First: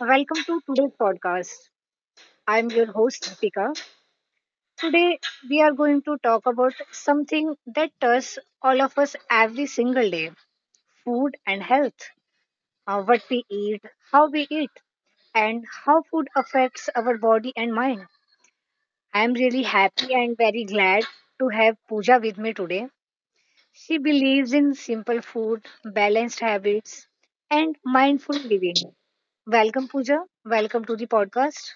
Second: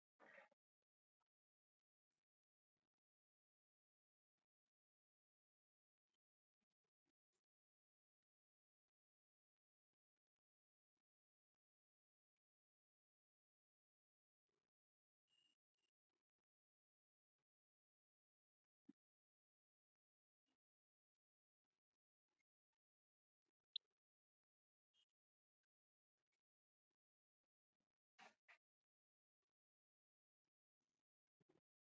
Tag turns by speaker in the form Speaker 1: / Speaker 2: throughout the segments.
Speaker 1: Welcome to today's podcast. I'm your host, Deepika. Today, we are going to talk about something that touches all of us every single day, food and health. What we eat, how we eat, and how food affects our body and mind. I'm really happy and very glad to have Pooja with me today. She believes in simple food, balanced habits, and mindful living. Welcome, Pooja. Welcome to the podcast.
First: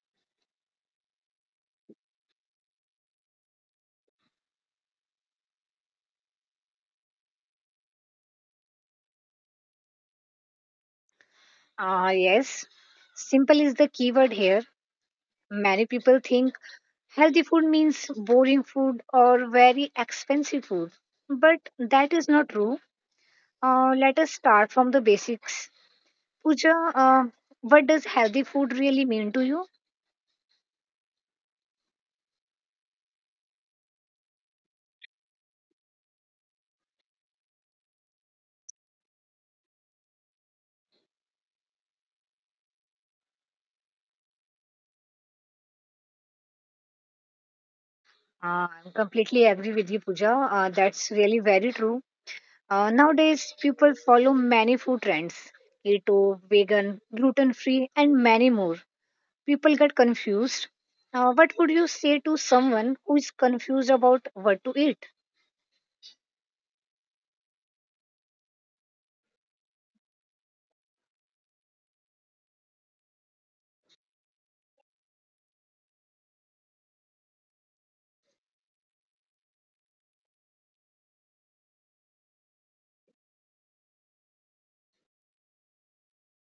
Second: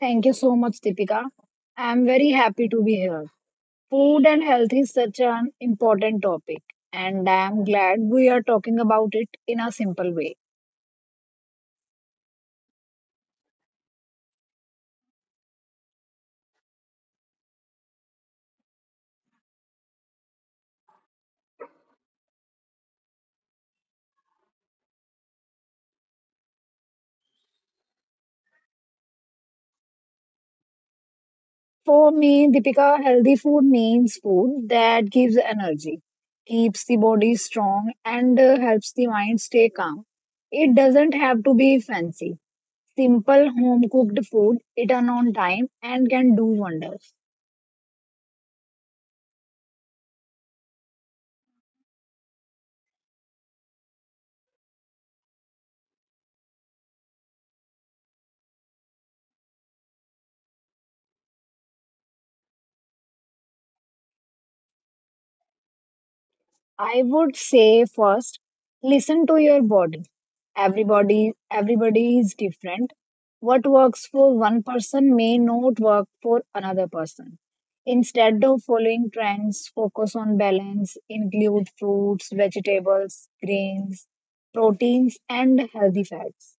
Speaker 2: Thank you so much, Deepika. I'm very happy to be here. Food and health is such an important topic, and I'm glad we are talking about it in a simple way.
Speaker 1: Ah, yes. Simple is the keyword here. Many people think healthy food means boring food or very expensive food, but that is not true. Let us start from the basics. Pooja, what does healthy food really mean to you?
Speaker 2: For me, Deepika, healthy food means food that gives energy, keeps the body strong, and helps the mind stay calm. It doesn't have to be fancy. Simple home cooked food eaten on time and can do wonders.
Speaker 1: I completely agree with you, Pooja. That's really very true. Nowadays, people follow many food trends: keto, vegan, gluten free, and many more. People get confused. What would you say to someone who is confused about what to eat?
Speaker 2: I would say first, listen to your body. Everybody is different. What works for one person may not work for another person. Instead of following trends, focus on balance, include fruits, vegetables, grains, proteins, and healthy fats.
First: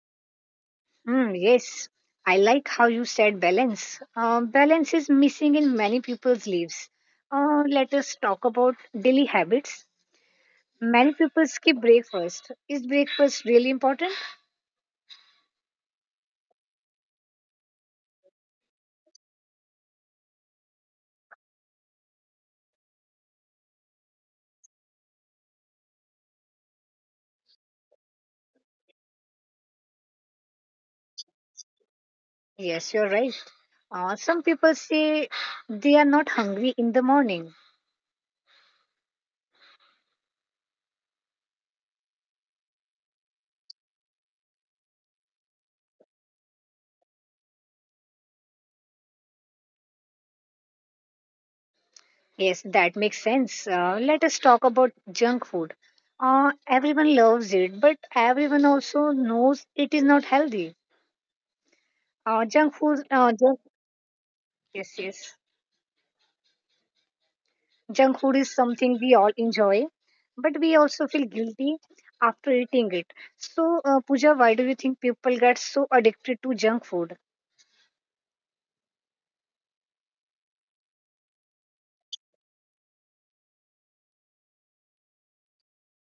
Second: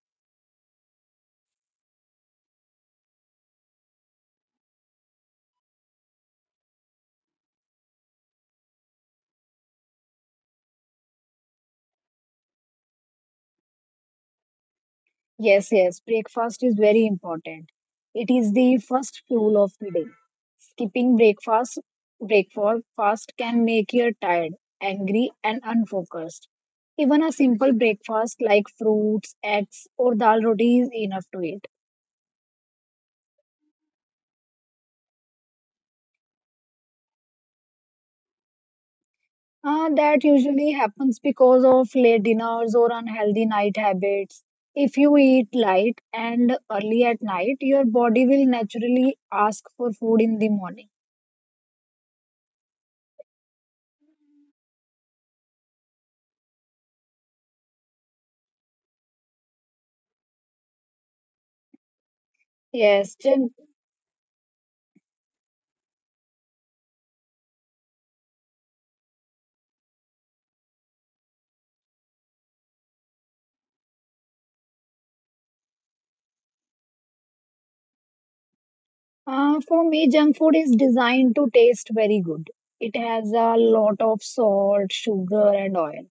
Speaker 1: Hmm, yes, I like how you said balance. Balance is missing in many people's lives. Let us talk about daily habits. Many people skip breakfast. Is breakfast really important?
Speaker 2: Yes, yes, breakfast is very important. It is the first fuel of the day. Skipping breakfast can make you tired, angry, and unfocused. Even a simple breakfast like fruits, eggs, or dal roti is enough to eat.
Speaker 1: Yes, you're right. Some people say they are not hungry in the morning.
Speaker 2: That usually happens because of late dinners or unhealthy night habits. If you eat light and early at night, your body will naturally ask for food in the morning.
Speaker 1: Yes, that makes sense. Let us talk about junk food. Everyone loves it, but everyone also knows it is not healthy. Junk food,
Speaker 2: Yes, Jen.
Speaker 1: junk, yes, yes. Junk food is something we all enjoy, but we also feel guilty after eating it. So, Pooja, why do you think people get so addicted to junk food?
Speaker 2: For me, junk food is designed to taste very good. It has a lot of salt, sugar, and oil.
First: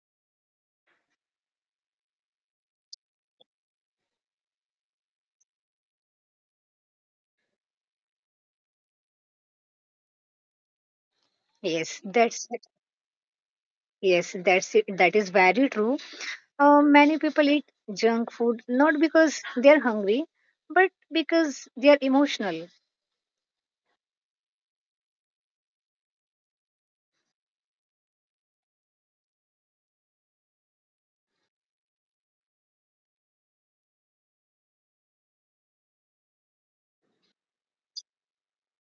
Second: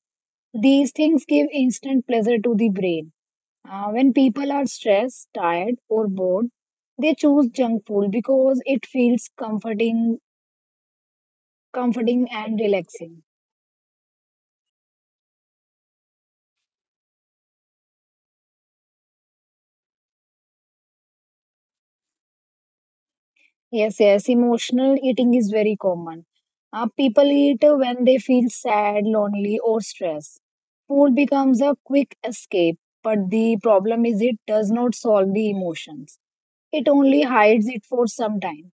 Speaker 2: These things give instant pleasure to the brain. When people are stressed, tired, or bored, they choose junk food because it feels comforting,
Speaker 1: Yes,
Speaker 2: comforting
Speaker 1: that's
Speaker 2: and relaxing.
Speaker 1: yes, that's it. That is very true. Many people eat junk food not because they're hungry, but because they're emotional.
Speaker 2: Yes, yes, emotional eating is very common. People eat when they feel sad, lonely, or stressed. Food becomes a quick escape, but the problem is it does not solve the emotions. It only hides it for some time.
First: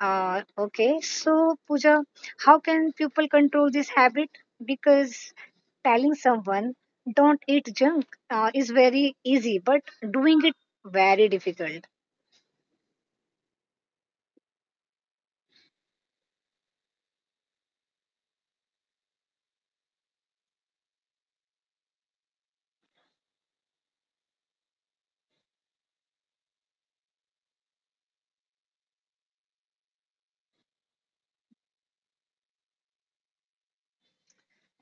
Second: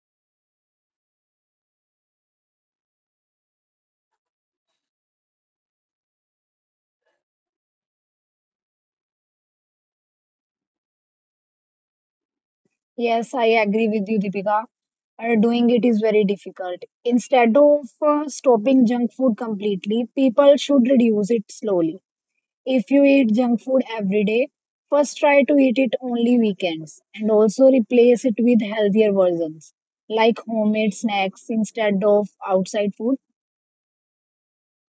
Speaker 1: Okay, so Pooja, how can people control this habit? Because telling someone don't eat junk is very easy, but doing it very difficult.
Speaker 2: Yes, I agree with you, Deepika. Doing it is very difficult. Instead of stopping junk food completely, people should reduce it slowly. If you eat junk food every day, first try to eat it only weekends and also replace it with healthier versions like homemade snacks instead of outside food.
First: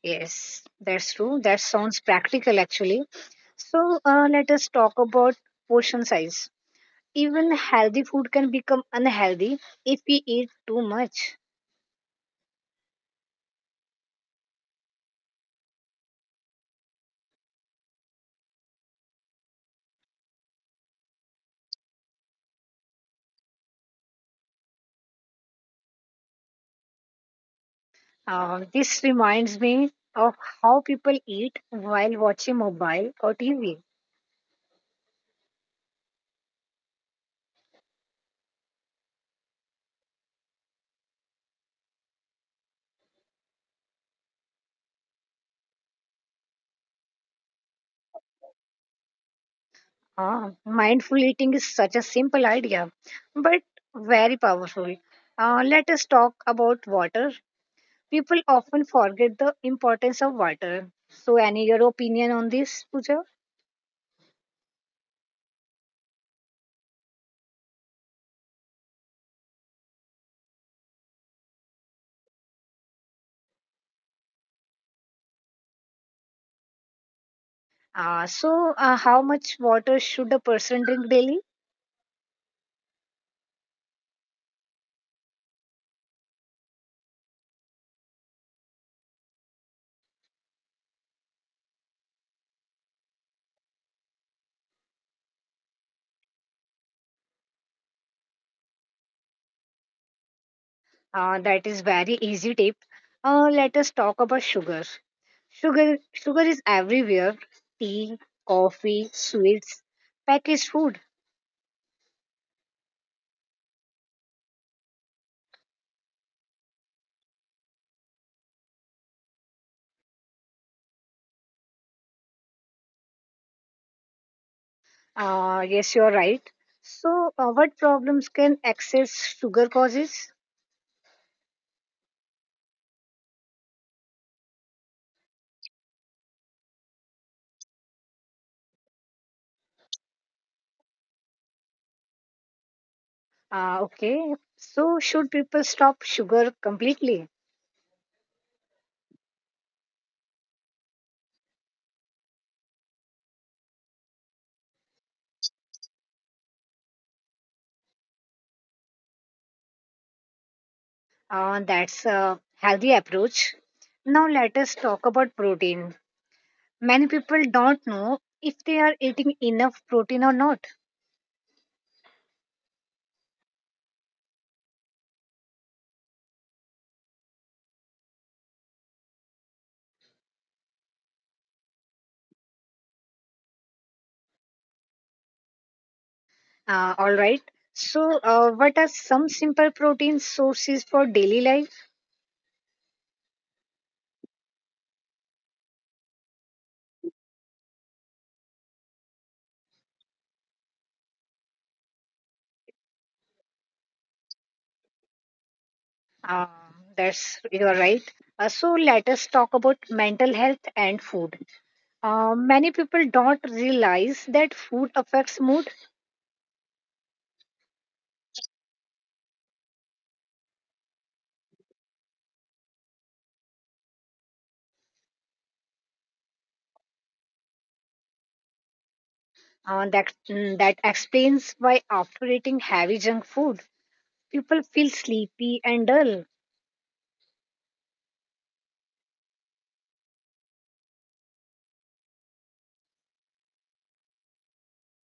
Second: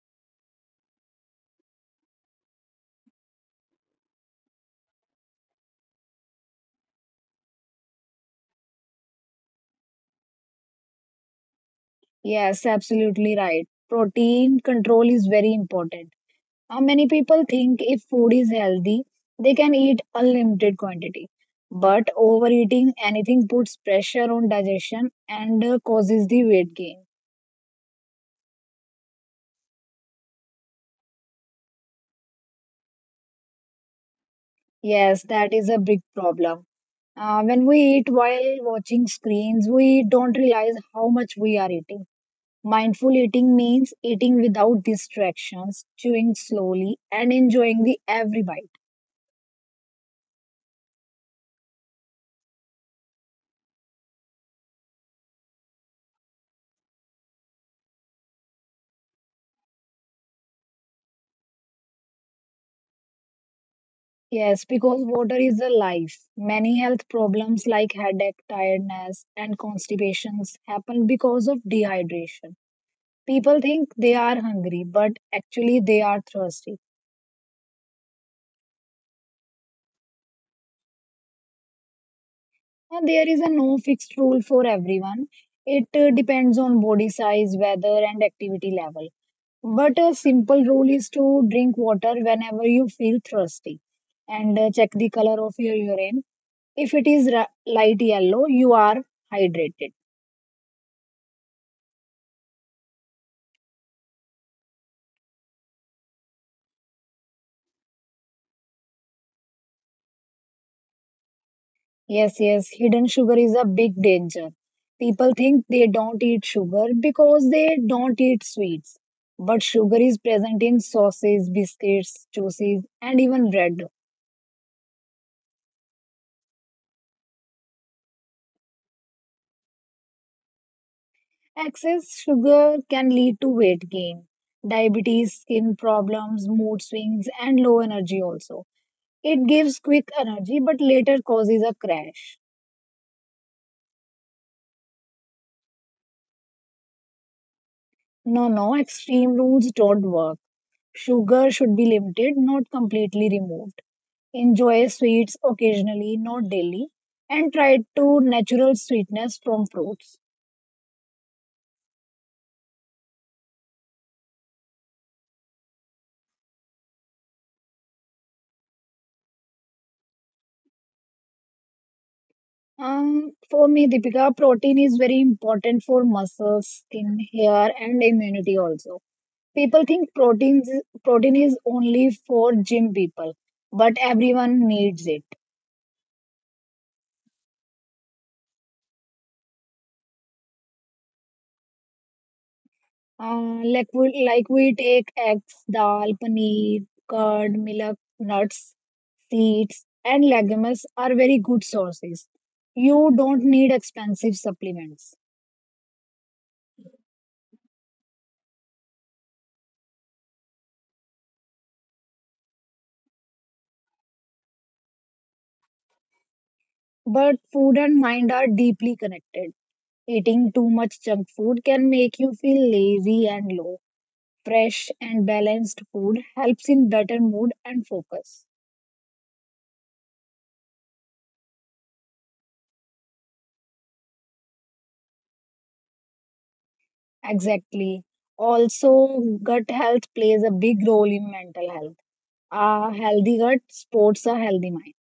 Speaker 1: Yes, that's true. That sounds practical actually. So let us talk about portion size. Even healthy food can become unhealthy if we eat too much.
Speaker 2: Yes, absolutely right. Protein control is very important. Now, many people think if food is healthy, they can eat unlimited quantity. But overeating anything puts pressure on digestion and causes the weight gain.
Speaker 1: This reminds me of how people eat while watching mobile or TV.
Speaker 2: Yes, that is a big problem. When we eat while watching screens, we don't realize how much we are eating. Mindful eating means eating without distractions, chewing slowly, and enjoying the every bite.
Speaker 1: Mindful eating is such a simple idea, but very powerful. Let us talk about water. People often forget the importance of water. So, any your opinion on this, Pooja?
Speaker 2: Yes, because water is a life. Many health problems like headache, tiredness, and constipations happen because of dehydration. People think they are hungry, but actually they are thirsty.
Speaker 1: So, how much water should a person drink daily?
Speaker 2: And there is a no fixed rule for everyone. It depends on body size, weather, and activity level. But a simple rule is to drink water whenever you feel thirsty and check the color of your urine. If it is light yellow, you are hydrated.
Speaker 1: That is very easy tip. Let us talk about sugar. Sugar is everywhere. Tea, coffee, sweets, packaged food.
Speaker 2: Yes, yes, hidden sugar is a big danger. People think they don't eat sugar because they don't eat sweets. But sugar is present in sauces, biscuits, juices, and even bread.
Speaker 1: Yes, you're right. So, what problems can excess sugar causes?
Speaker 2: Excess sugar can lead to weight gain, diabetes, skin problems, mood swings, and low energy also. It gives quick energy but later causes a crash.
Speaker 1: Okay. So, should people stop sugar completely?
Speaker 2: No, no, extreme rules don't work. Sugar should be limited, not completely removed. Enjoy sweets occasionally, not daily, and try to natural sweetness from fruits.
Speaker 1: That's a healthy approach. Now, let us talk about protein. Many people don't know if they are eating enough protein or not.
Speaker 2: For me, Deepika, protein is very important for muscles, skin, hair, and immunity also. People think protein is only for gym people, but everyone needs it.
Speaker 1: All right. So, what are some simple protein sources for daily life?
Speaker 2: Like we take eggs, dal, paneer, curd, milk, nuts, seeds, and legumes are very good sources. You don't need expensive supplements.
Speaker 1: Um, that's You're right. So let us talk about mental health and food. Many people don't realize that food affects mood.
Speaker 2: But food and mind are deeply connected. Eating too much junk food can make you feel lazy and low. Fresh and balanced food helps in better mood and focus.
Speaker 1: That explains why after eating heavy junk food, people feel sleepy and dull.
Speaker 2: Exactly. Also, gut health plays a big role in mental health. A healthy gut supports a healthy mind.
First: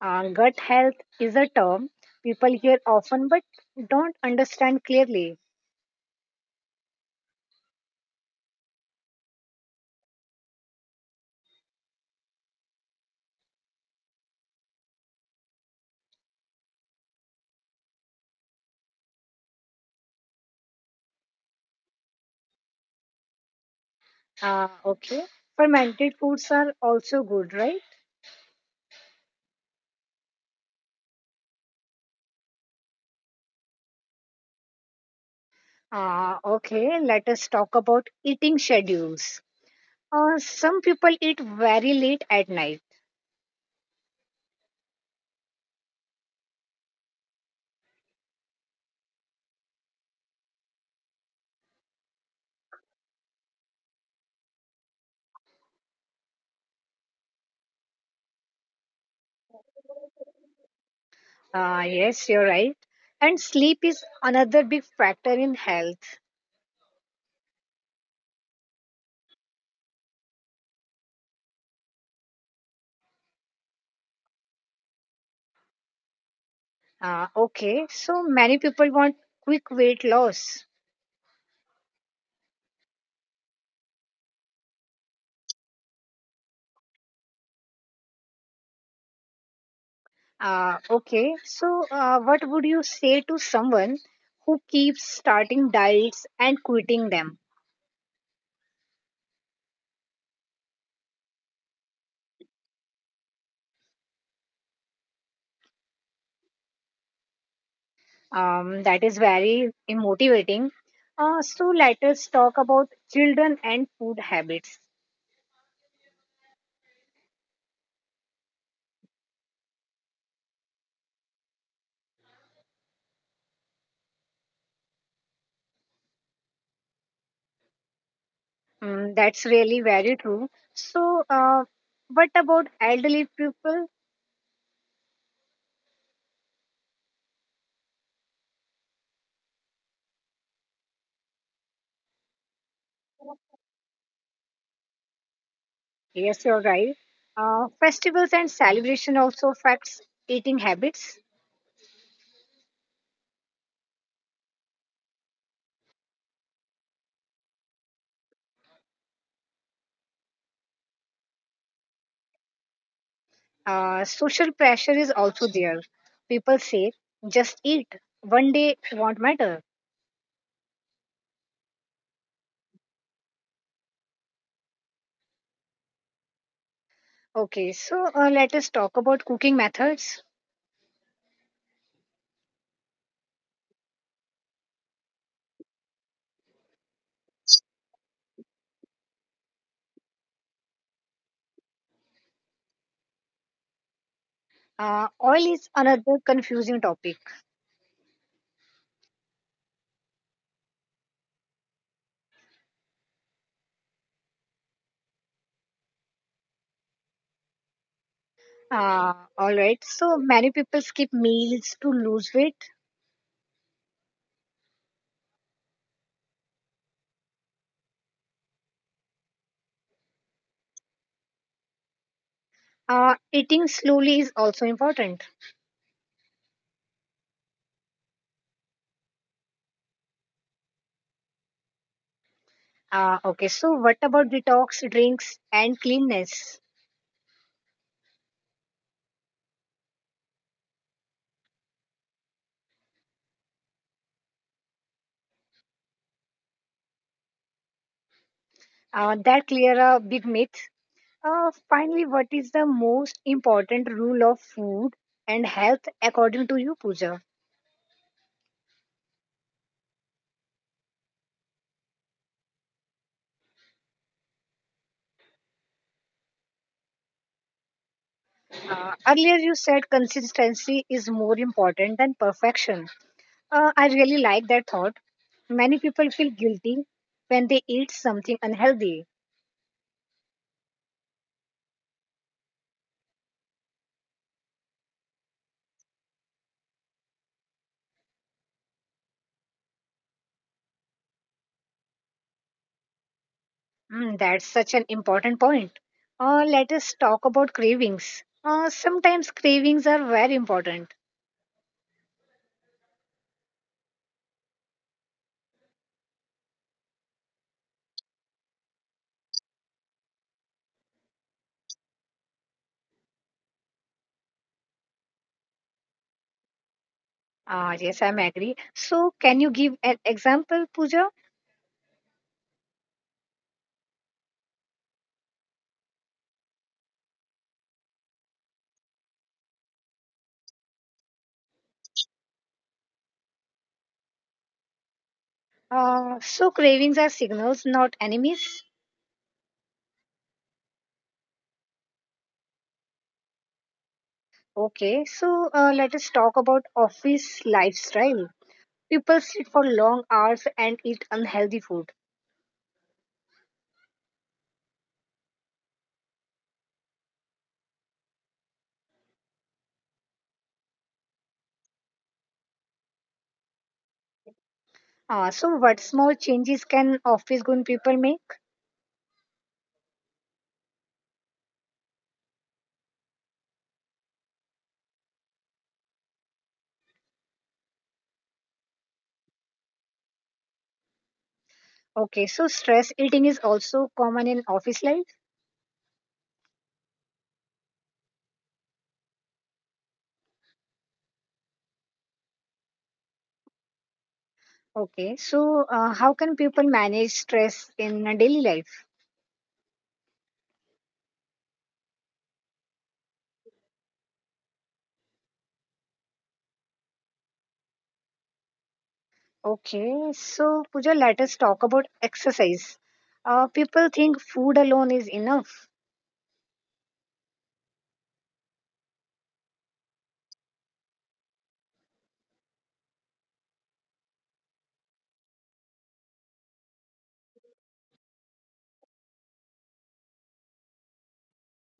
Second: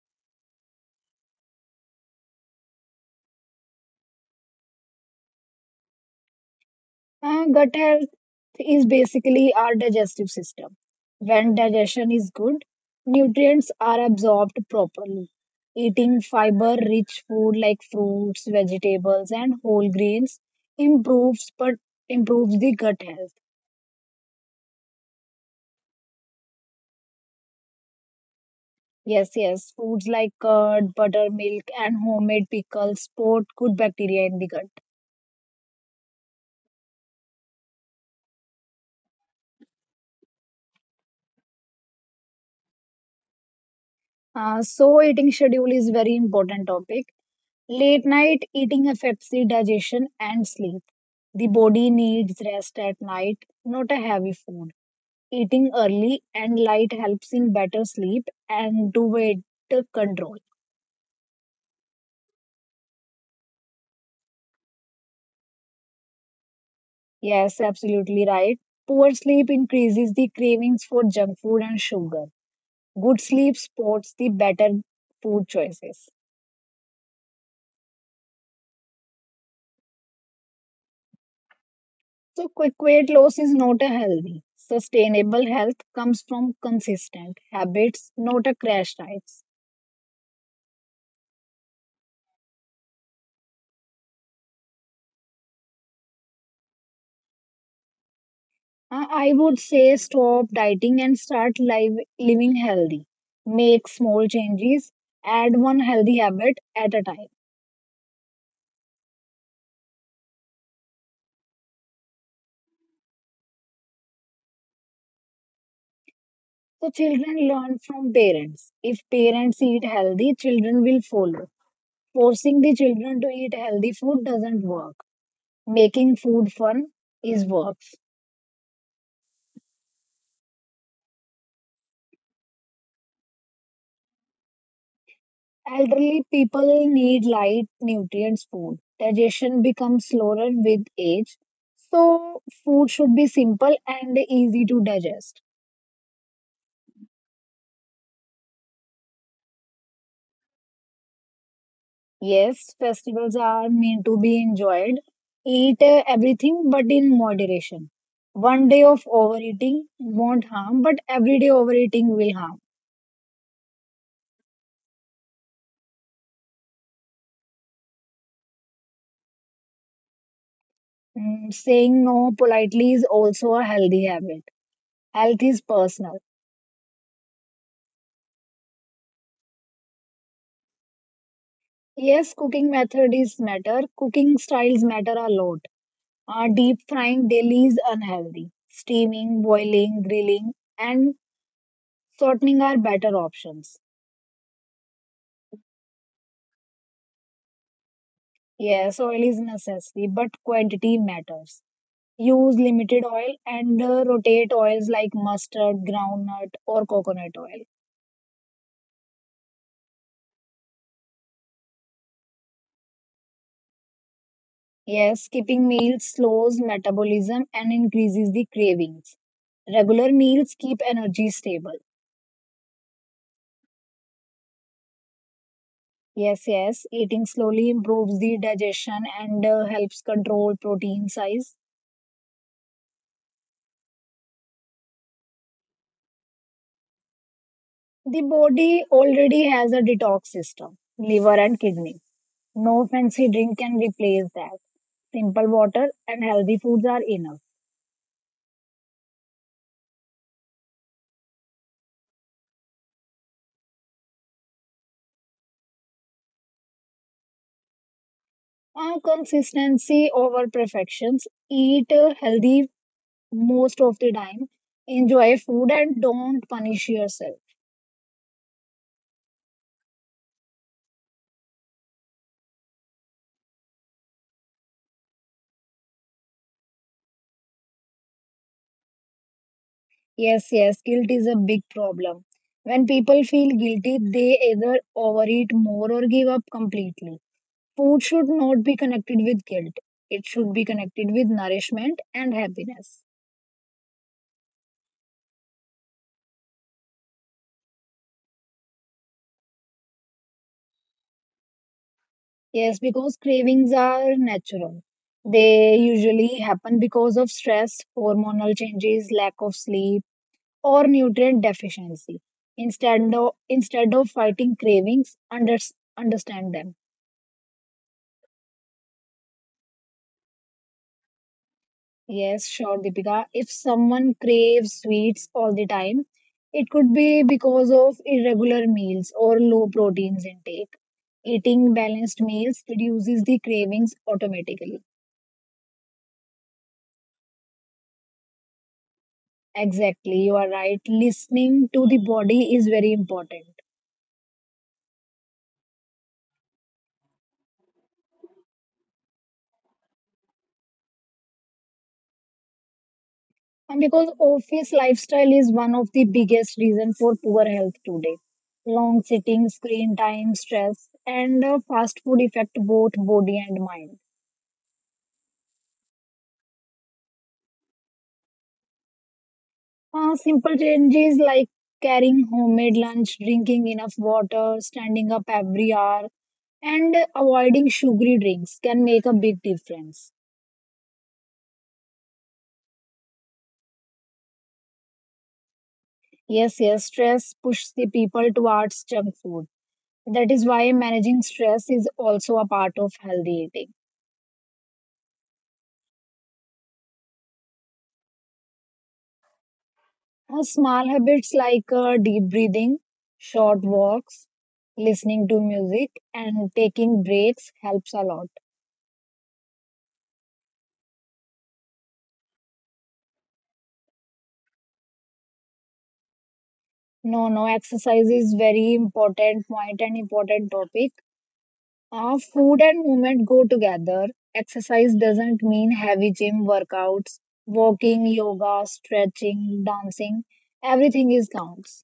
Speaker 1: Gut health is a term people hear often but don't understand clearly.
Speaker 2: Gut health is basically our digestive system. When digestion is good, nutrients are absorbed properly. Eating fiber rich food like fruits, vegetables, and whole grains improves but improves the gut health.
Speaker 1: Okay, fermented foods are also good, right?
Speaker 2: Yes, yes, foods like curd, buttermilk, and homemade pickles support good bacteria in the gut.
Speaker 1: Okay, let us talk about eating schedules. Some people eat very late at night.
Speaker 2: So eating schedule is very important topic. Late night eating affects the digestion and sleep. The body needs rest at night, not a heavy food. Eating early and light helps in better sleep and to weight control.
Speaker 1: Yes, you're right. And sleep is another big factor in health.
Speaker 2: Yes, absolutely right. Poor sleep increases the cravings for junk food and sugar. Good sleep supports the better food choices.
Speaker 1: Okay, so many people want quick weight loss.
Speaker 2: So, quick weight loss is not a healthy. Sustainable health comes from consistent habits, not a crash diets.
Speaker 1: Okay, so what would you say to someone who keeps starting diets and quitting them?
Speaker 2: I would say stop dieting and start live, living healthy. Make small changes, add one healthy habit at a time.
Speaker 1: That is very motivating. So let us talk about children and food habits.
Speaker 2: So, children learn from parents. If parents eat healthy, children will follow. Forcing the children to eat healthy food doesn't work. Making food fun is work.
Speaker 1: Mm, that's really very true. So, what about elderly people?
Speaker 2: Elderly people need light, nutrients, food. Digestion becomes slower with age, so food should be simple and easy to digest.
Speaker 1: Yes, you're right. Festivals and celebration also affects eating habits.
Speaker 2: Yes, festivals are meant to be enjoyed. Eat everything but in moderation. One day of overeating won't harm, but everyday overeating will harm.
Speaker 1: Social pressure is also there. People say, just eat. One day won't matter.
Speaker 2: Mm, saying no politely is also a healthy habit. Health is personal.
Speaker 1: Okay, so let us talk about cooking methods.
Speaker 2: Yes, cooking method is matter. Cooking styles matter a lot. Deep frying daily is unhealthy. Steaming, boiling, grilling, and shortening are better options.
Speaker 1: Oil is another confusing topic.
Speaker 2: Yes, oil is necessary, but quantity matters. Use limited oil and rotate oils like mustard, groundnut, or coconut oil.
Speaker 1: All right, so many people skip meals to lose weight.
Speaker 2: Yes, skipping meals slows metabolism and increases the cravings. Regular meals keep energy stable.
Speaker 1: Eating slowly is also important.
Speaker 2: Yes, yes, eating slowly improves the digestion and helps control protein size.
Speaker 1: Okay, so what about detox, drinks, and cleanness?
Speaker 2: The body already has a detox system, liver and kidney. No fancy drink can replace that. Simple water and healthy foods are enough.
Speaker 1: That clear a big myth. Finally, what is the most important rule of food and health according to you, Pooja?
Speaker 2: Consistency over perfections. Eat healthy most of the time. Enjoy food and don't punish yourself.
Speaker 1: Earlier, you said consistency is more important than perfection. I really like that thought. Many people feel guilty when they eat something unhealthy.
Speaker 2: Yes, yes, guilt is a big problem. When people feel guilty, they either overeat more or give up completely. Food should not be connected with guilt. It should be connected with nourishment and happiness.
Speaker 1: Mm, that's such an important point. Let us talk about cravings. Sometimes cravings are very important.
Speaker 2: Yes, because cravings are natural. They usually happen because of stress, hormonal changes, lack of sleep, or nutrient deficiency. Instead of fighting cravings, understand them.
Speaker 1: Ah, yes, I'm agree. So, can you give an example, Pooja?
Speaker 2: Yes, sure, Deepika. If someone craves sweets all the time, it could be because of irregular meals or low proteins intake. Eating balanced meals reduces the cravings automatically.
Speaker 1: So, cravings are signals, not enemies.
Speaker 2: Exactly, you are right. Listening to the body is very important.
Speaker 1: Okay, so let us talk about office lifestyle. People sit for long hours and eat unhealthy food.
Speaker 2: And because office lifestyle is one of the biggest reasons for poor health today. Long sitting, screen time, stress, and fast food affect both body and mind.
Speaker 1: So, what small changes can office going people make?
Speaker 2: Simple changes like carrying homemade lunch, drinking enough water, standing up every hour, and avoiding sugary drinks can make a big difference.
Speaker 1: Okay, so stress eating is also common in office life.
Speaker 2: Yes, yes, stress pushes the people towards junk food. That is why managing stress is also a part of healthy eating.
Speaker 1: Okay, so how can people manage stress in a daily life?
Speaker 2: Small habits like deep breathing, short walks, listening to music, and taking breaks helps a lot.
Speaker 1: Okay, so Pooja, let us talk about exercise. People think food alone is enough.
Speaker 2: No, no, exercise is very important point and important topic. Food and movement go together. Exercise doesn't mean heavy gym workouts, walking, yoga, stretching, dancing. Everything is counts.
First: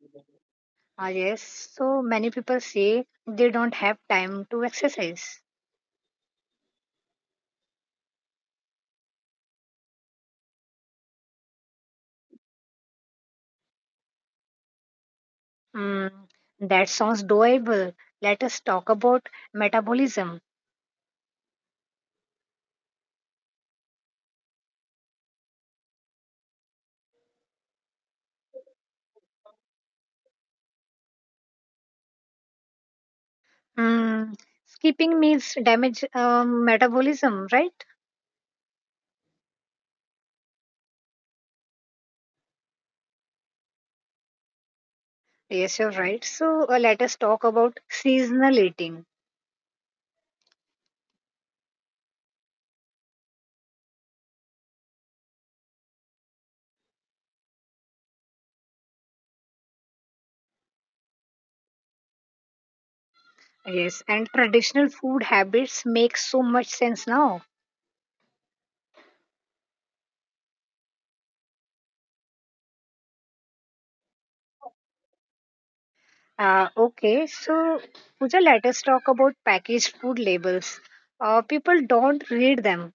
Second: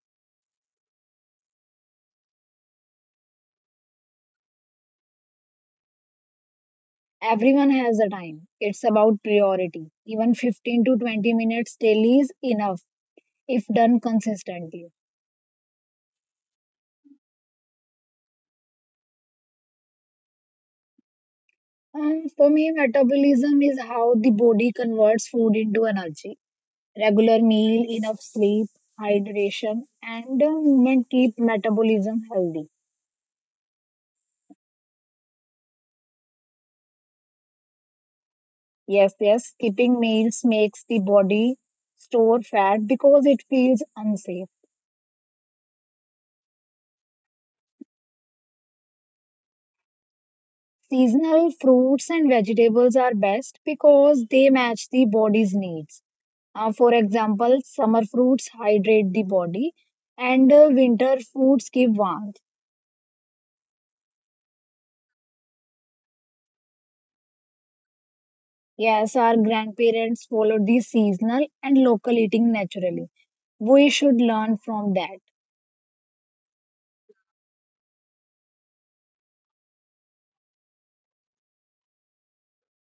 Speaker 1: Ah, yes, so many people say they don't have time to exercise.
Speaker 2: Everyone has the time. It's about priority. Even 15 to 20 minutes daily is enough if done consistently.
Speaker 1: Hmm, that sounds doable. Let us talk about metabolism.
Speaker 2: For me, metabolism is how the body converts food into energy. Regular meal, enough sleep, hydration, and movement keep metabolism healthy.
Speaker 1: Hmm, skipping meals damage metabolism, right?
Speaker 2: Yes, yes, skipping meals makes the body store fat because it feels unsafe.
Speaker 1: Yes, you're right. So let us talk about seasonal eating.
Speaker 2: Seasonal fruits and vegetables are best because they match the body's needs. For example, summer fruits hydrate the body and winter foods give warmth.
Speaker 1: Yes, and traditional food habits make so much sense now.
Speaker 2: Yes, our grandparents followed the seasonal and local eating naturally. We should learn from that.
Speaker 1: Okay, so Pooja, let us talk about packaged food labels. People don't read them.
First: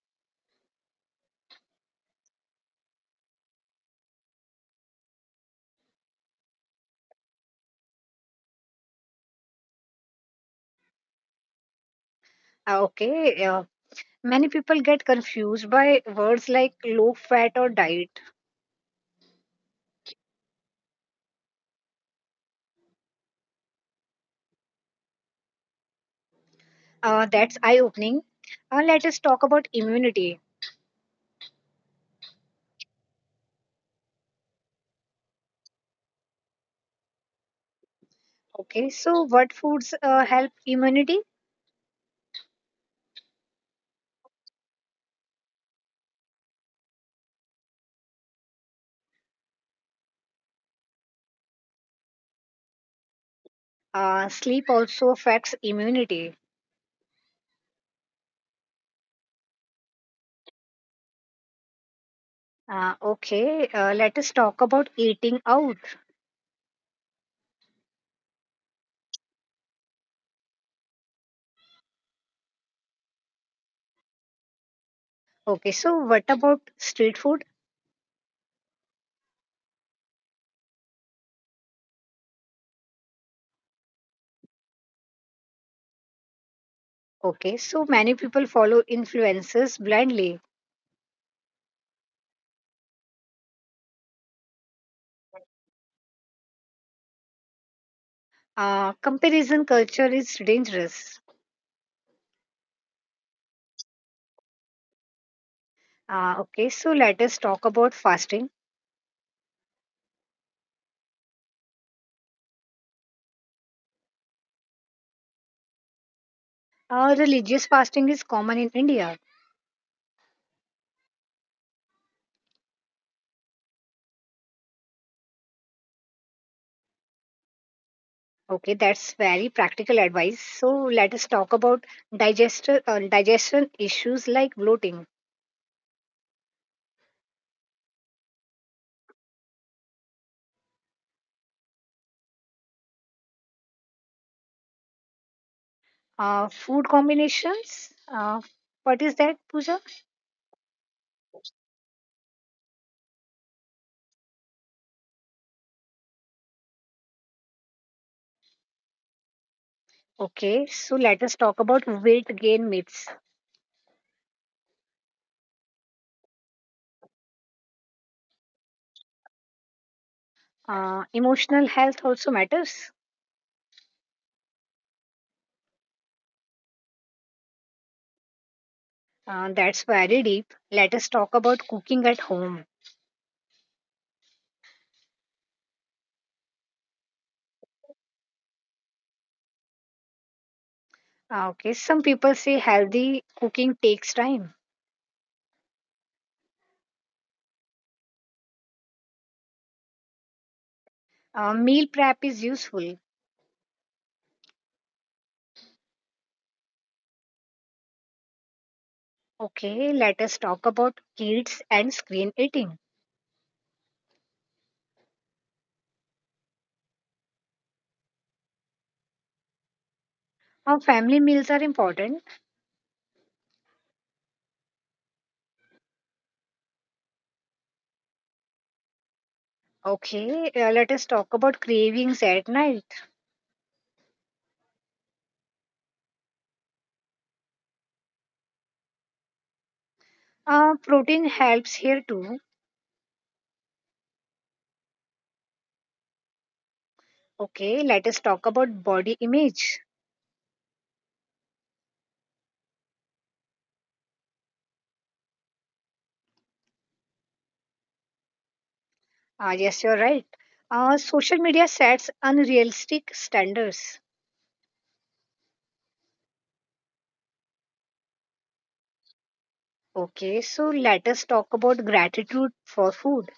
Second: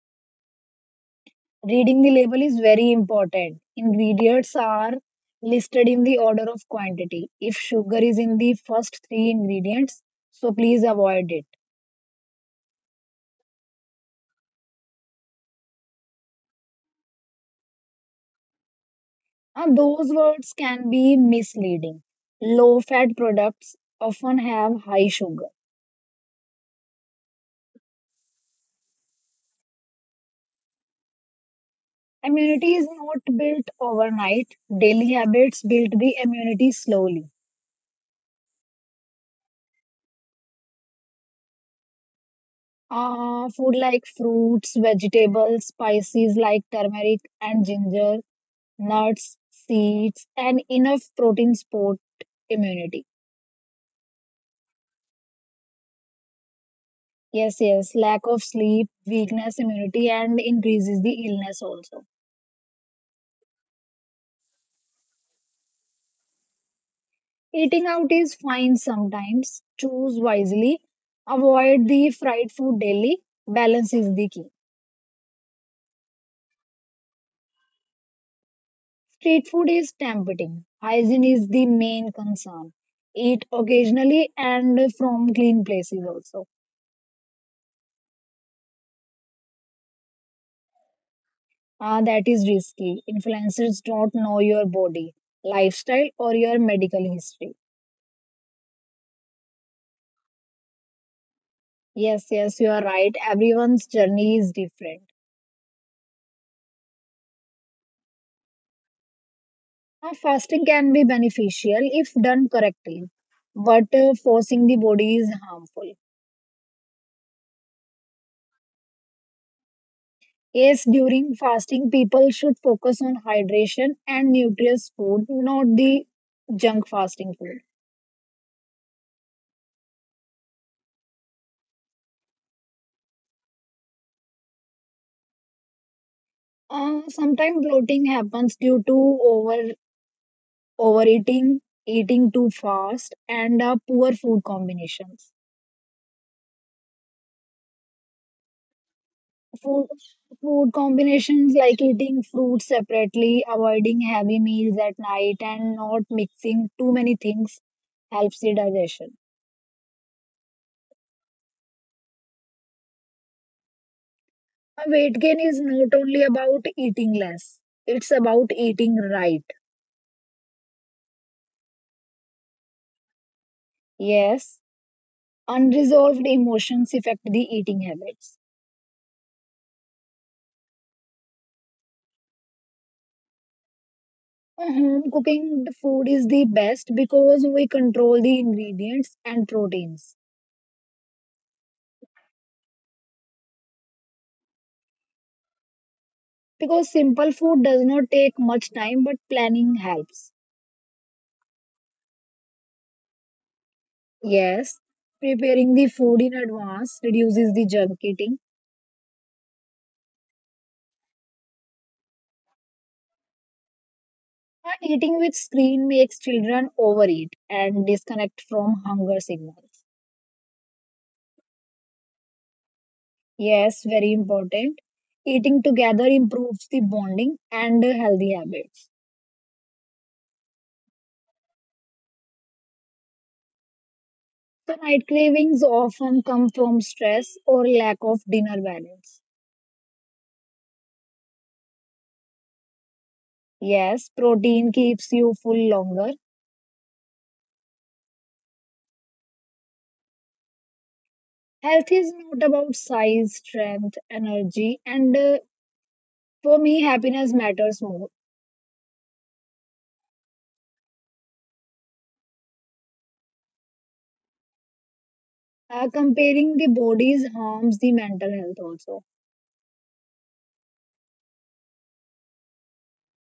Speaker 2: Reading the label is very important. Ingredients are listed in the order of quantity. If sugar is in the first three ingredients, so please avoid it.
Speaker 1: Okay, many people get confused by words like low fat or diet.
Speaker 2: And those words can be misleading. Low fat products often have high sugar.
Speaker 1: That's eye opening. Let us talk about immunity.
Speaker 2: Immunity is not built overnight. Daily habits build the immunity slowly.
Speaker 1: Okay, so what foods help immunity?
Speaker 2: Food like fruits, vegetables, spices like turmeric and ginger nuts, seeds, and enough protein support immunity.
Speaker 1: Sleep also affects immunity.
Speaker 2: Yes, yes, lack of sleep weakness immunity and increases the illness also.
Speaker 1: Okay, let us talk about eating out.
Speaker 2: Eating out is fine sometimes. Choose wisely. Avoid the fried food daily. Balance is the key.
Speaker 1: Okay, so what about street food?
Speaker 2: Street food is tempting. Hygiene is the main concern. Eat occasionally and from clean places also.
Speaker 1: Okay, so many people follow influencers blindly.
Speaker 2: Ah, that is risky. Influencers don't know your body, lifestyle, or your medical history.
Speaker 1: Comparison culture is dangerous.
Speaker 2: Yes, yes, you are right. Everyone's journey is different.
Speaker 1: Okay, so let us talk about fasting.
Speaker 2: Now, fasting can be beneficial if done correctly, but forcing the body is harmful.
Speaker 1: Religious fasting is common in India.
Speaker 2: Yes, during fasting, people should focus on hydration and nutritious food, not the junk fasting food.
Speaker 1: Okay, that's very practical advice. So let us talk about digestion issues like bloating,
Speaker 2: Sometimes bloating happens due to overeating, eating too fast, and poor food combinations.
Speaker 1: food combinations. What is that, Pooja?
Speaker 2: Food, food combinations like eating fruit separately, avoiding heavy meals at night, and not mixing too many things helps the digestion.
Speaker 1: Okay, so let us talk about weight gain myths.
Speaker 2: Weight gain is not only about eating less, it's about eating right.
Speaker 1: Emotional health also matters.
Speaker 2: Yes, unresolved emotions affect the eating habits.
Speaker 1: That's very deep. Let us talk about cooking at home.
Speaker 2: Home cooking food is the best because we control the ingredients and proteins.
Speaker 1: Okay, some people say healthy cooking takes time.
Speaker 2: Because simple food does not take much time, but planning helps.
Speaker 1: Meal prep is useful.
Speaker 2: Yes, preparing the food in advance reduces the junk eating,
Speaker 1: Okay, let us talk about kids and screen eating.
Speaker 2: and eating with screen makes children overeat and disconnect from hunger signals.
Speaker 1: Our family meals are important.
Speaker 2: Yes, very important. Eating together improves the bonding and healthy habits.
Speaker 1: Okay, let us talk about cravings at night.
Speaker 2: So, night cravings often come from stress or lack of dinner balance.
Speaker 1: Protein helps here too.
Speaker 2: Yes, protein keeps you full longer.
Speaker 1: Okay, let us talk about body image.
Speaker 2: Health is not about size, strength, energy, and for me, happiness matters more.
Speaker 1: Yes, you're right. Social media sets unrealistic standards.
Speaker 2: Comparing the bodies harms the mental health also.
Speaker 1: Okay, so let us talk about gratitude for food.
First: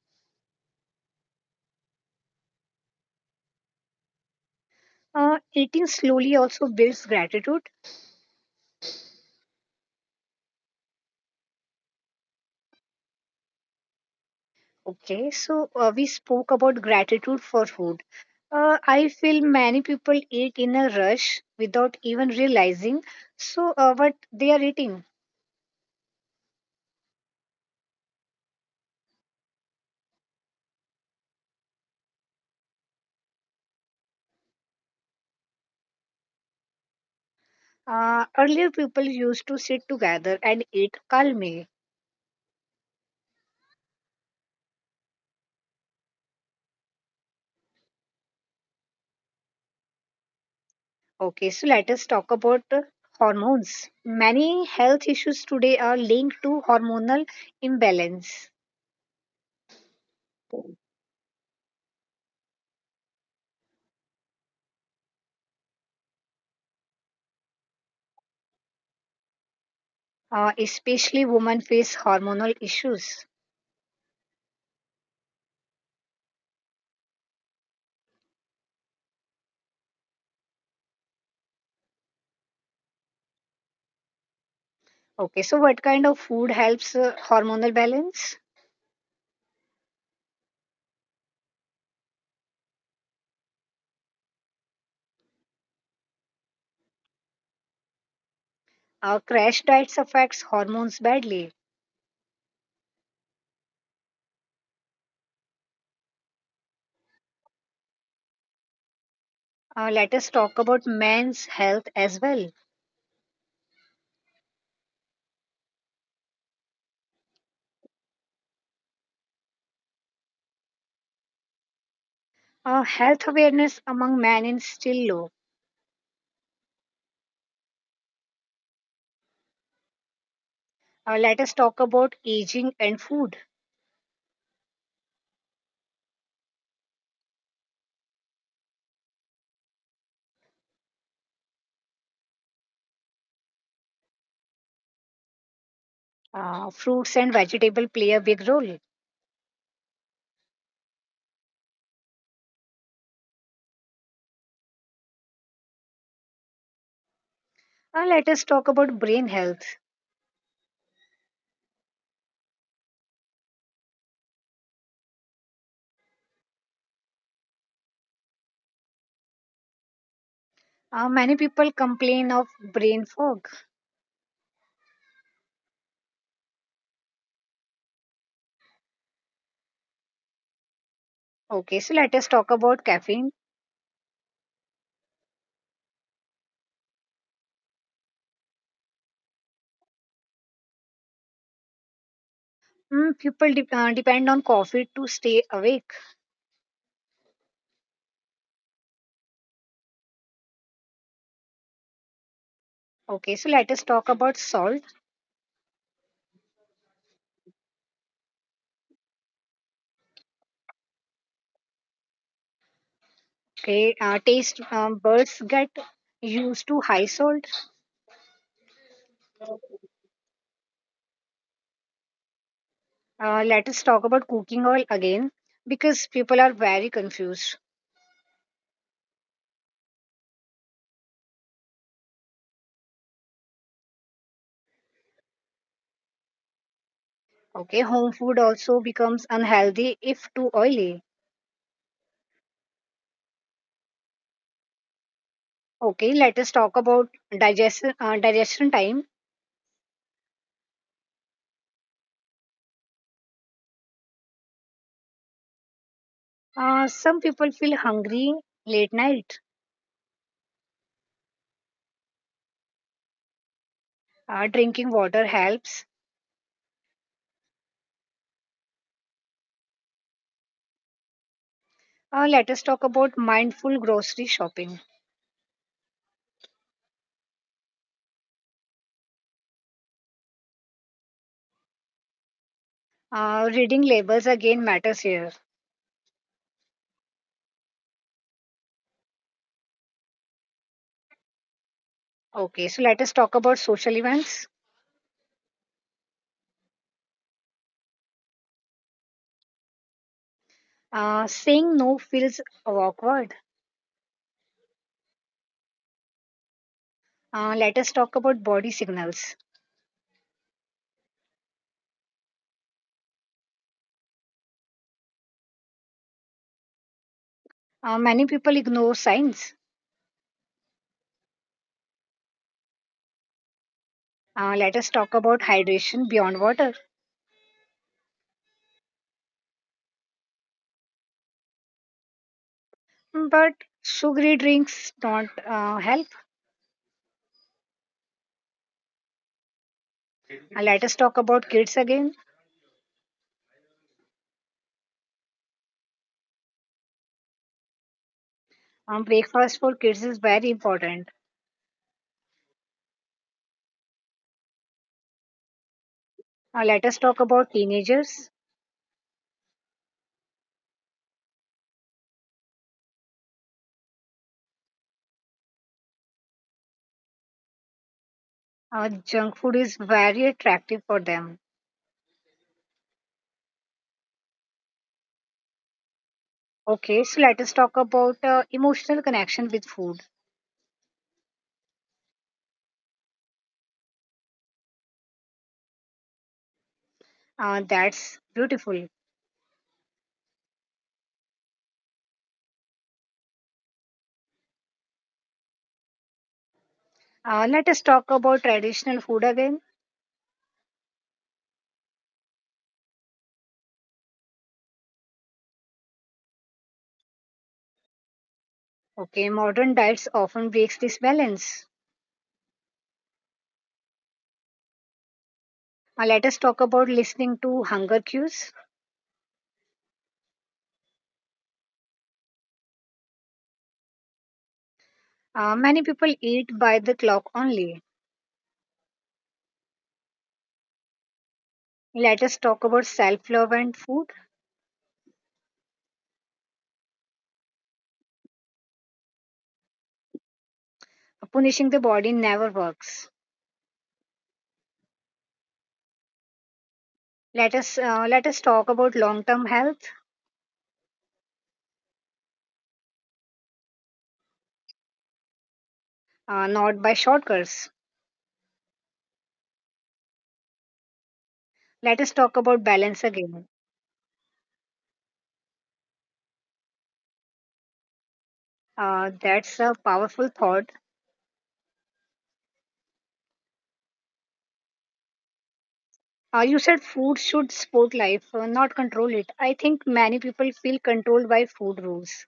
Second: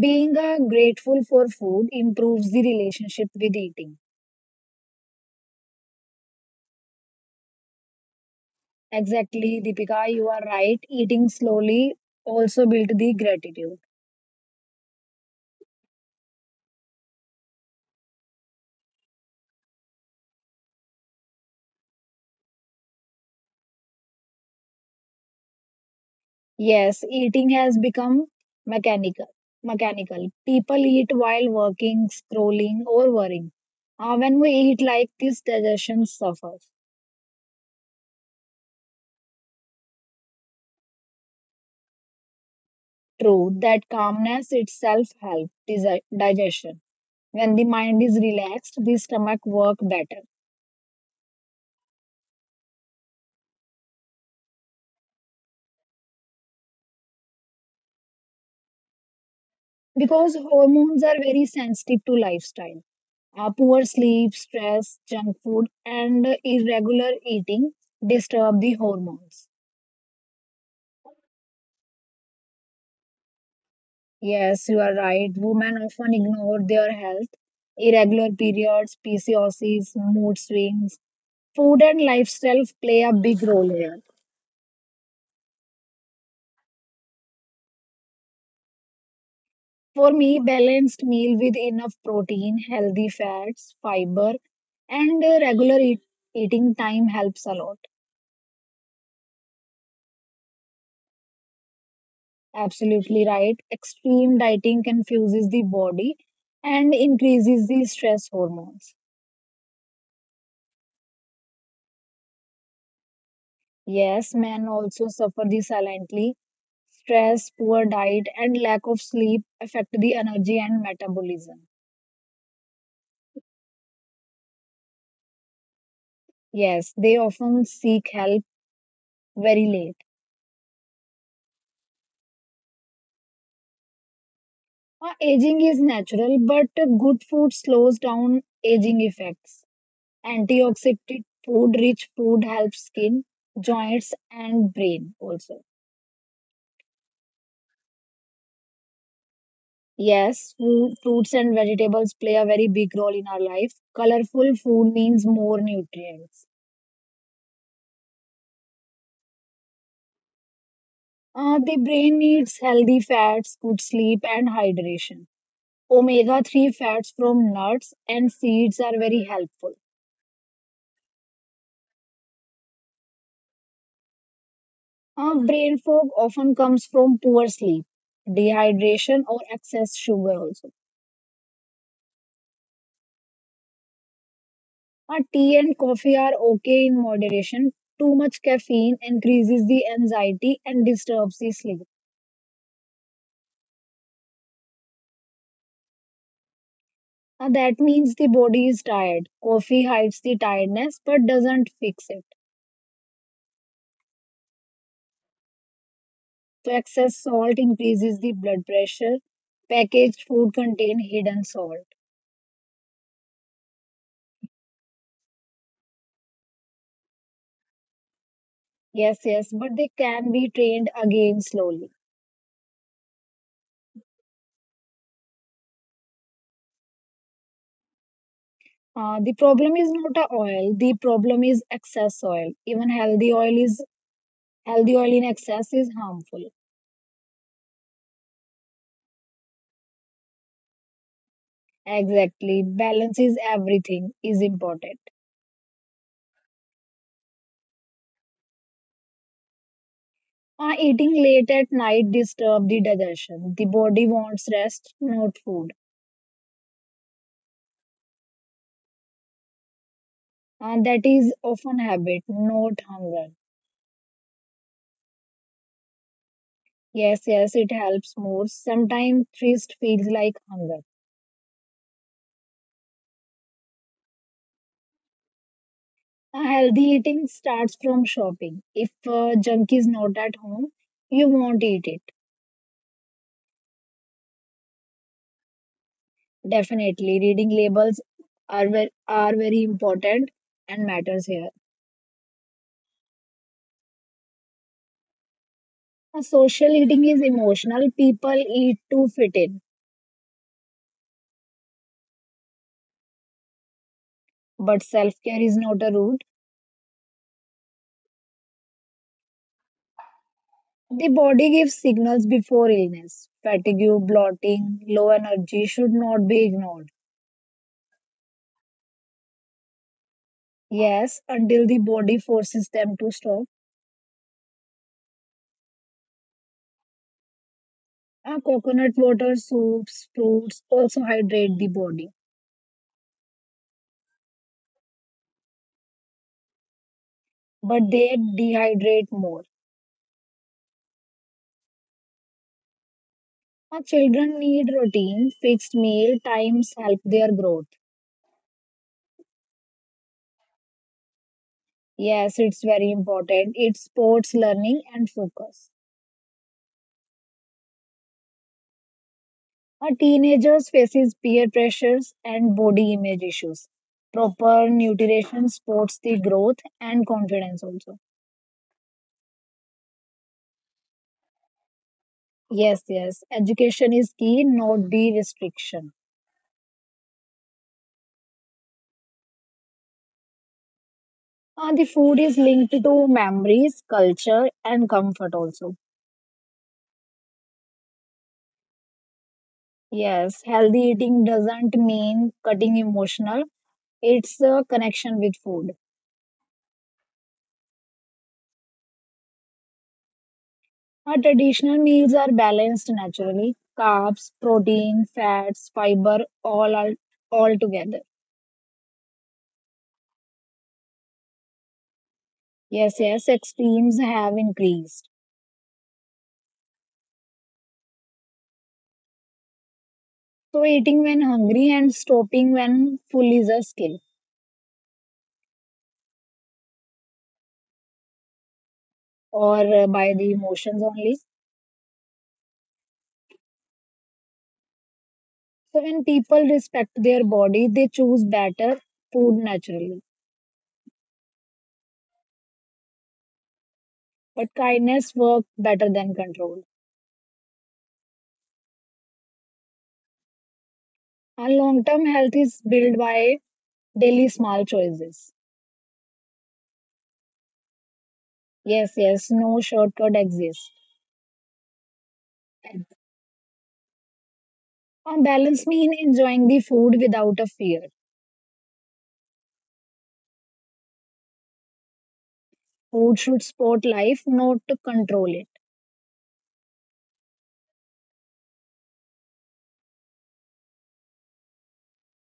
Speaker 2: Being grateful for food improves the relationship with eating.
Speaker 1: Eating slowly also builds gratitude.
Speaker 2: Exactly, Deepika, you are right. Eating slowly also built the gratitude.
Speaker 1: Okay, so we spoke about gratitude for food. I feel many people eat in a rush without even realizing so what they are eating.
Speaker 2: Yes, eating has become mechanical. Mechanical. People eat while working, scrolling, or worrying. When we eat like this, digestion suffers.
Speaker 1: Earlier, people used to sit together and eat calmly.
Speaker 2: True, that calmness itself helps digestion. When the mind is relaxed, the stomach work better
Speaker 1: Okay, so let us talk about hormones. Many health issues today are linked to hormonal imbalance.
Speaker 2: because hormones are very sensitive to lifestyle. Poor sleep, stress, junk food, and irregular eating disturb the hormones.
Speaker 1: Especially women face hormonal issues.
Speaker 2: Yes, you are right, women often ignore their health. Irregular periods, pcos, mood swings, food and lifestyle play a big role here.
Speaker 1: Okay, so what kind of food helps hormonal balance?
Speaker 2: For me, balanced meal with enough protein, healthy fats, fiber, and regular eating time helps a lot.
Speaker 1: Crash diets affects hormones badly.
Speaker 2: Absolutely right. Extreme dieting confuses the body and increases the stress hormones.
Speaker 1: Let us talk about men's health as well.
Speaker 2: Yes, men also suffer this silently. Stress, poor diet, and lack of sleep affect the energy and metabolism.
Speaker 1: Health awareness among men is still low.
Speaker 2: Yes, they often seek help very late.
Speaker 1: Let us talk about aging and food.
Speaker 2: Aging is natural, but good food slows down aging effects. Antioxidant food, rich food helps skin, joints, and brain also.
Speaker 1: Fruits and vegetable play a big role.
Speaker 2: Yes, food, fruits and vegetables play a very big role in our life. Colorful food means more nutrients.
Speaker 1: Let us talk about brain health.
Speaker 2: The brain needs healthy fats, good sleep, and hydration. Omega 3 fats from nuts and seeds are very helpful.
Speaker 1: Many people complain of brain fog.
Speaker 2: Brain fog often comes from poor sleep, dehydration, or excess sugar also.
Speaker 1: Okay, so let us talk about caffeine.
Speaker 2: Tea and coffee are okay in moderation. Too much caffeine increases the anxiety and disturbs the sleep.
Speaker 1: Hmm. People depend on coffee to stay awake.
Speaker 2: That means the body is tired. Coffee hides the tiredness but doesn't fix it.
Speaker 1: Okay, so let us talk about salt.
Speaker 2: So excess salt increases the blood pressure. Packaged food contain hidden salt.
Speaker 1: Okay, taste buds get used to high salt.
Speaker 2: Yes, yes, but they can be trained again slowly.
Speaker 1: Let us talk about cooking oil again because people are very confused.
Speaker 2: The problem is not a oil. The problem is excess oil. Even healthy oil is Healthy oil in excess is harmful.
Speaker 1: Okay, home food also becomes unhealthy if too oily.
Speaker 2: Exactly. Balance is everything is important.
Speaker 1: Okay, let us talk about digestion time.
Speaker 2: Eating late at night disturb the digestion. The body wants rest, not food.
Speaker 1: Some people feel hungry late night.
Speaker 2: That is often habit, not hunger.
Speaker 1: Drinking water helps.
Speaker 2: Yes, yes, it helps more. Sometimes thirst feels like hunger.
Speaker 1: Let us talk about mindful grocery shopping.
Speaker 2: Healthy eating starts from shopping. If junk is not at home, you won't eat it.
Speaker 1: Reading labels again matters here.
Speaker 2: Definitely, reading labels are very important and matters here.
Speaker 1: Okay, so let us talk about social events.
Speaker 2: Social eating is emotional. People eat to fit in,
Speaker 1: Saying no feels awkward.
Speaker 2: but self-care is not a route.
Speaker 1: Let us talk about body signals.
Speaker 2: The body gives signals before illness. Fatigue, bloating, low energy should not be ignored.
Speaker 1: Many people ignore signs.
Speaker 2: Yes, until the body forces them to stop.
Speaker 1: Let us talk about hydration beyond water.
Speaker 2: Coconut water, soups, fruits also hydrate the body,
Speaker 1: But sugary drinks don't help.
Speaker 2: but they dehydrate more.
Speaker 1: Let us talk about kids again.
Speaker 2: Our children need routine, fixed meal times help their growth.
Speaker 1: Breakfast for kids is very important.
Speaker 2: Yes, it's very important. It supports learning and focus.
Speaker 1: Let us talk about teenagers.
Speaker 2: A teenager faces peer pressures and body image issues. Proper nutrition supports the growth and confidence also.
Speaker 1: Junk food is very attractive for them.
Speaker 2: Yes, yes. Education is key, not the restriction.
Speaker 1: Okay, so let us talk about emotional connection with food.
Speaker 2: The food is linked to memories, culture, and comfort also.
Speaker 1: That's beautiful.
Speaker 2: Yes, healthy eating doesn't mean cutting emotional. It's the connection with food.
Speaker 1: Let us talk about traditional food again.
Speaker 2: Our traditional meals are balanced naturally. Carbs, protein, fats, fiber, all are all together.
Speaker 1: Okay, modern diets often breaks this balance.
Speaker 2: Yes, yes, extremes have increased.
Speaker 1: Let us talk about listening to hunger cues.
Speaker 2: So eating when hungry and stopping when full is a skill,
Speaker 1: Many people eat by the clock only.
Speaker 2: or by the emotions only.
Speaker 1: Let us talk about self-love and food.
Speaker 2: So when people respect their body, they choose better food naturally.
Speaker 1: Punishing the body never works.
Speaker 2: But kindness works better than control.
Speaker 1: Let us talk about long-term health,
Speaker 2: And long-term health is built by daily small choices.
Speaker 1: not by shortcuts.
Speaker 2: Yes, yes, no shortcut exists.
Speaker 1: Let us talk about balance again.
Speaker 2: On balance mean enjoying the food without a fear.
Speaker 1: That's a powerful thought.
Speaker 2: Food should support life, not to control it.
Speaker 1: You said food should support life, not control it. I think many people feel controlled by food rules.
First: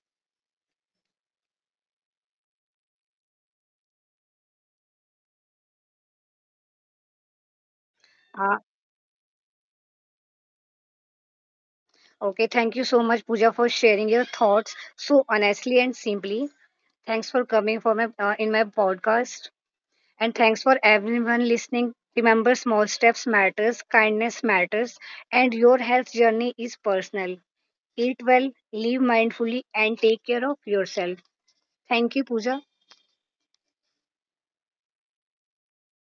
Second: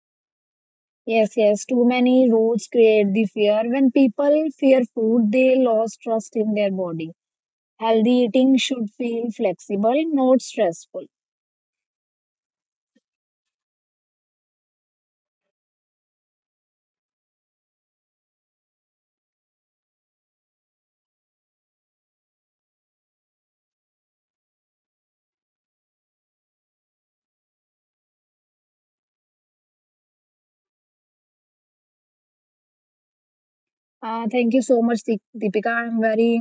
Speaker 2: Yes, yes, too many roads create the fear. When people fear food, they lose trust in their body. Healthy eating
Speaker 1: Uh,
Speaker 2: should feel flexible, not stressful.
Speaker 1: okay, thank you so much, Pooja, for sharing your thoughts so honestly and simply. Thanks for coming for my in my podcast, and thanks for everyone listening. Remember, small steps matters, kindness matters, and your health journey is personal. Eat well, live mindfully, and take care of yourself. Thank you, Pooja.
Speaker 2: Thank you so much, Deepika. I'm very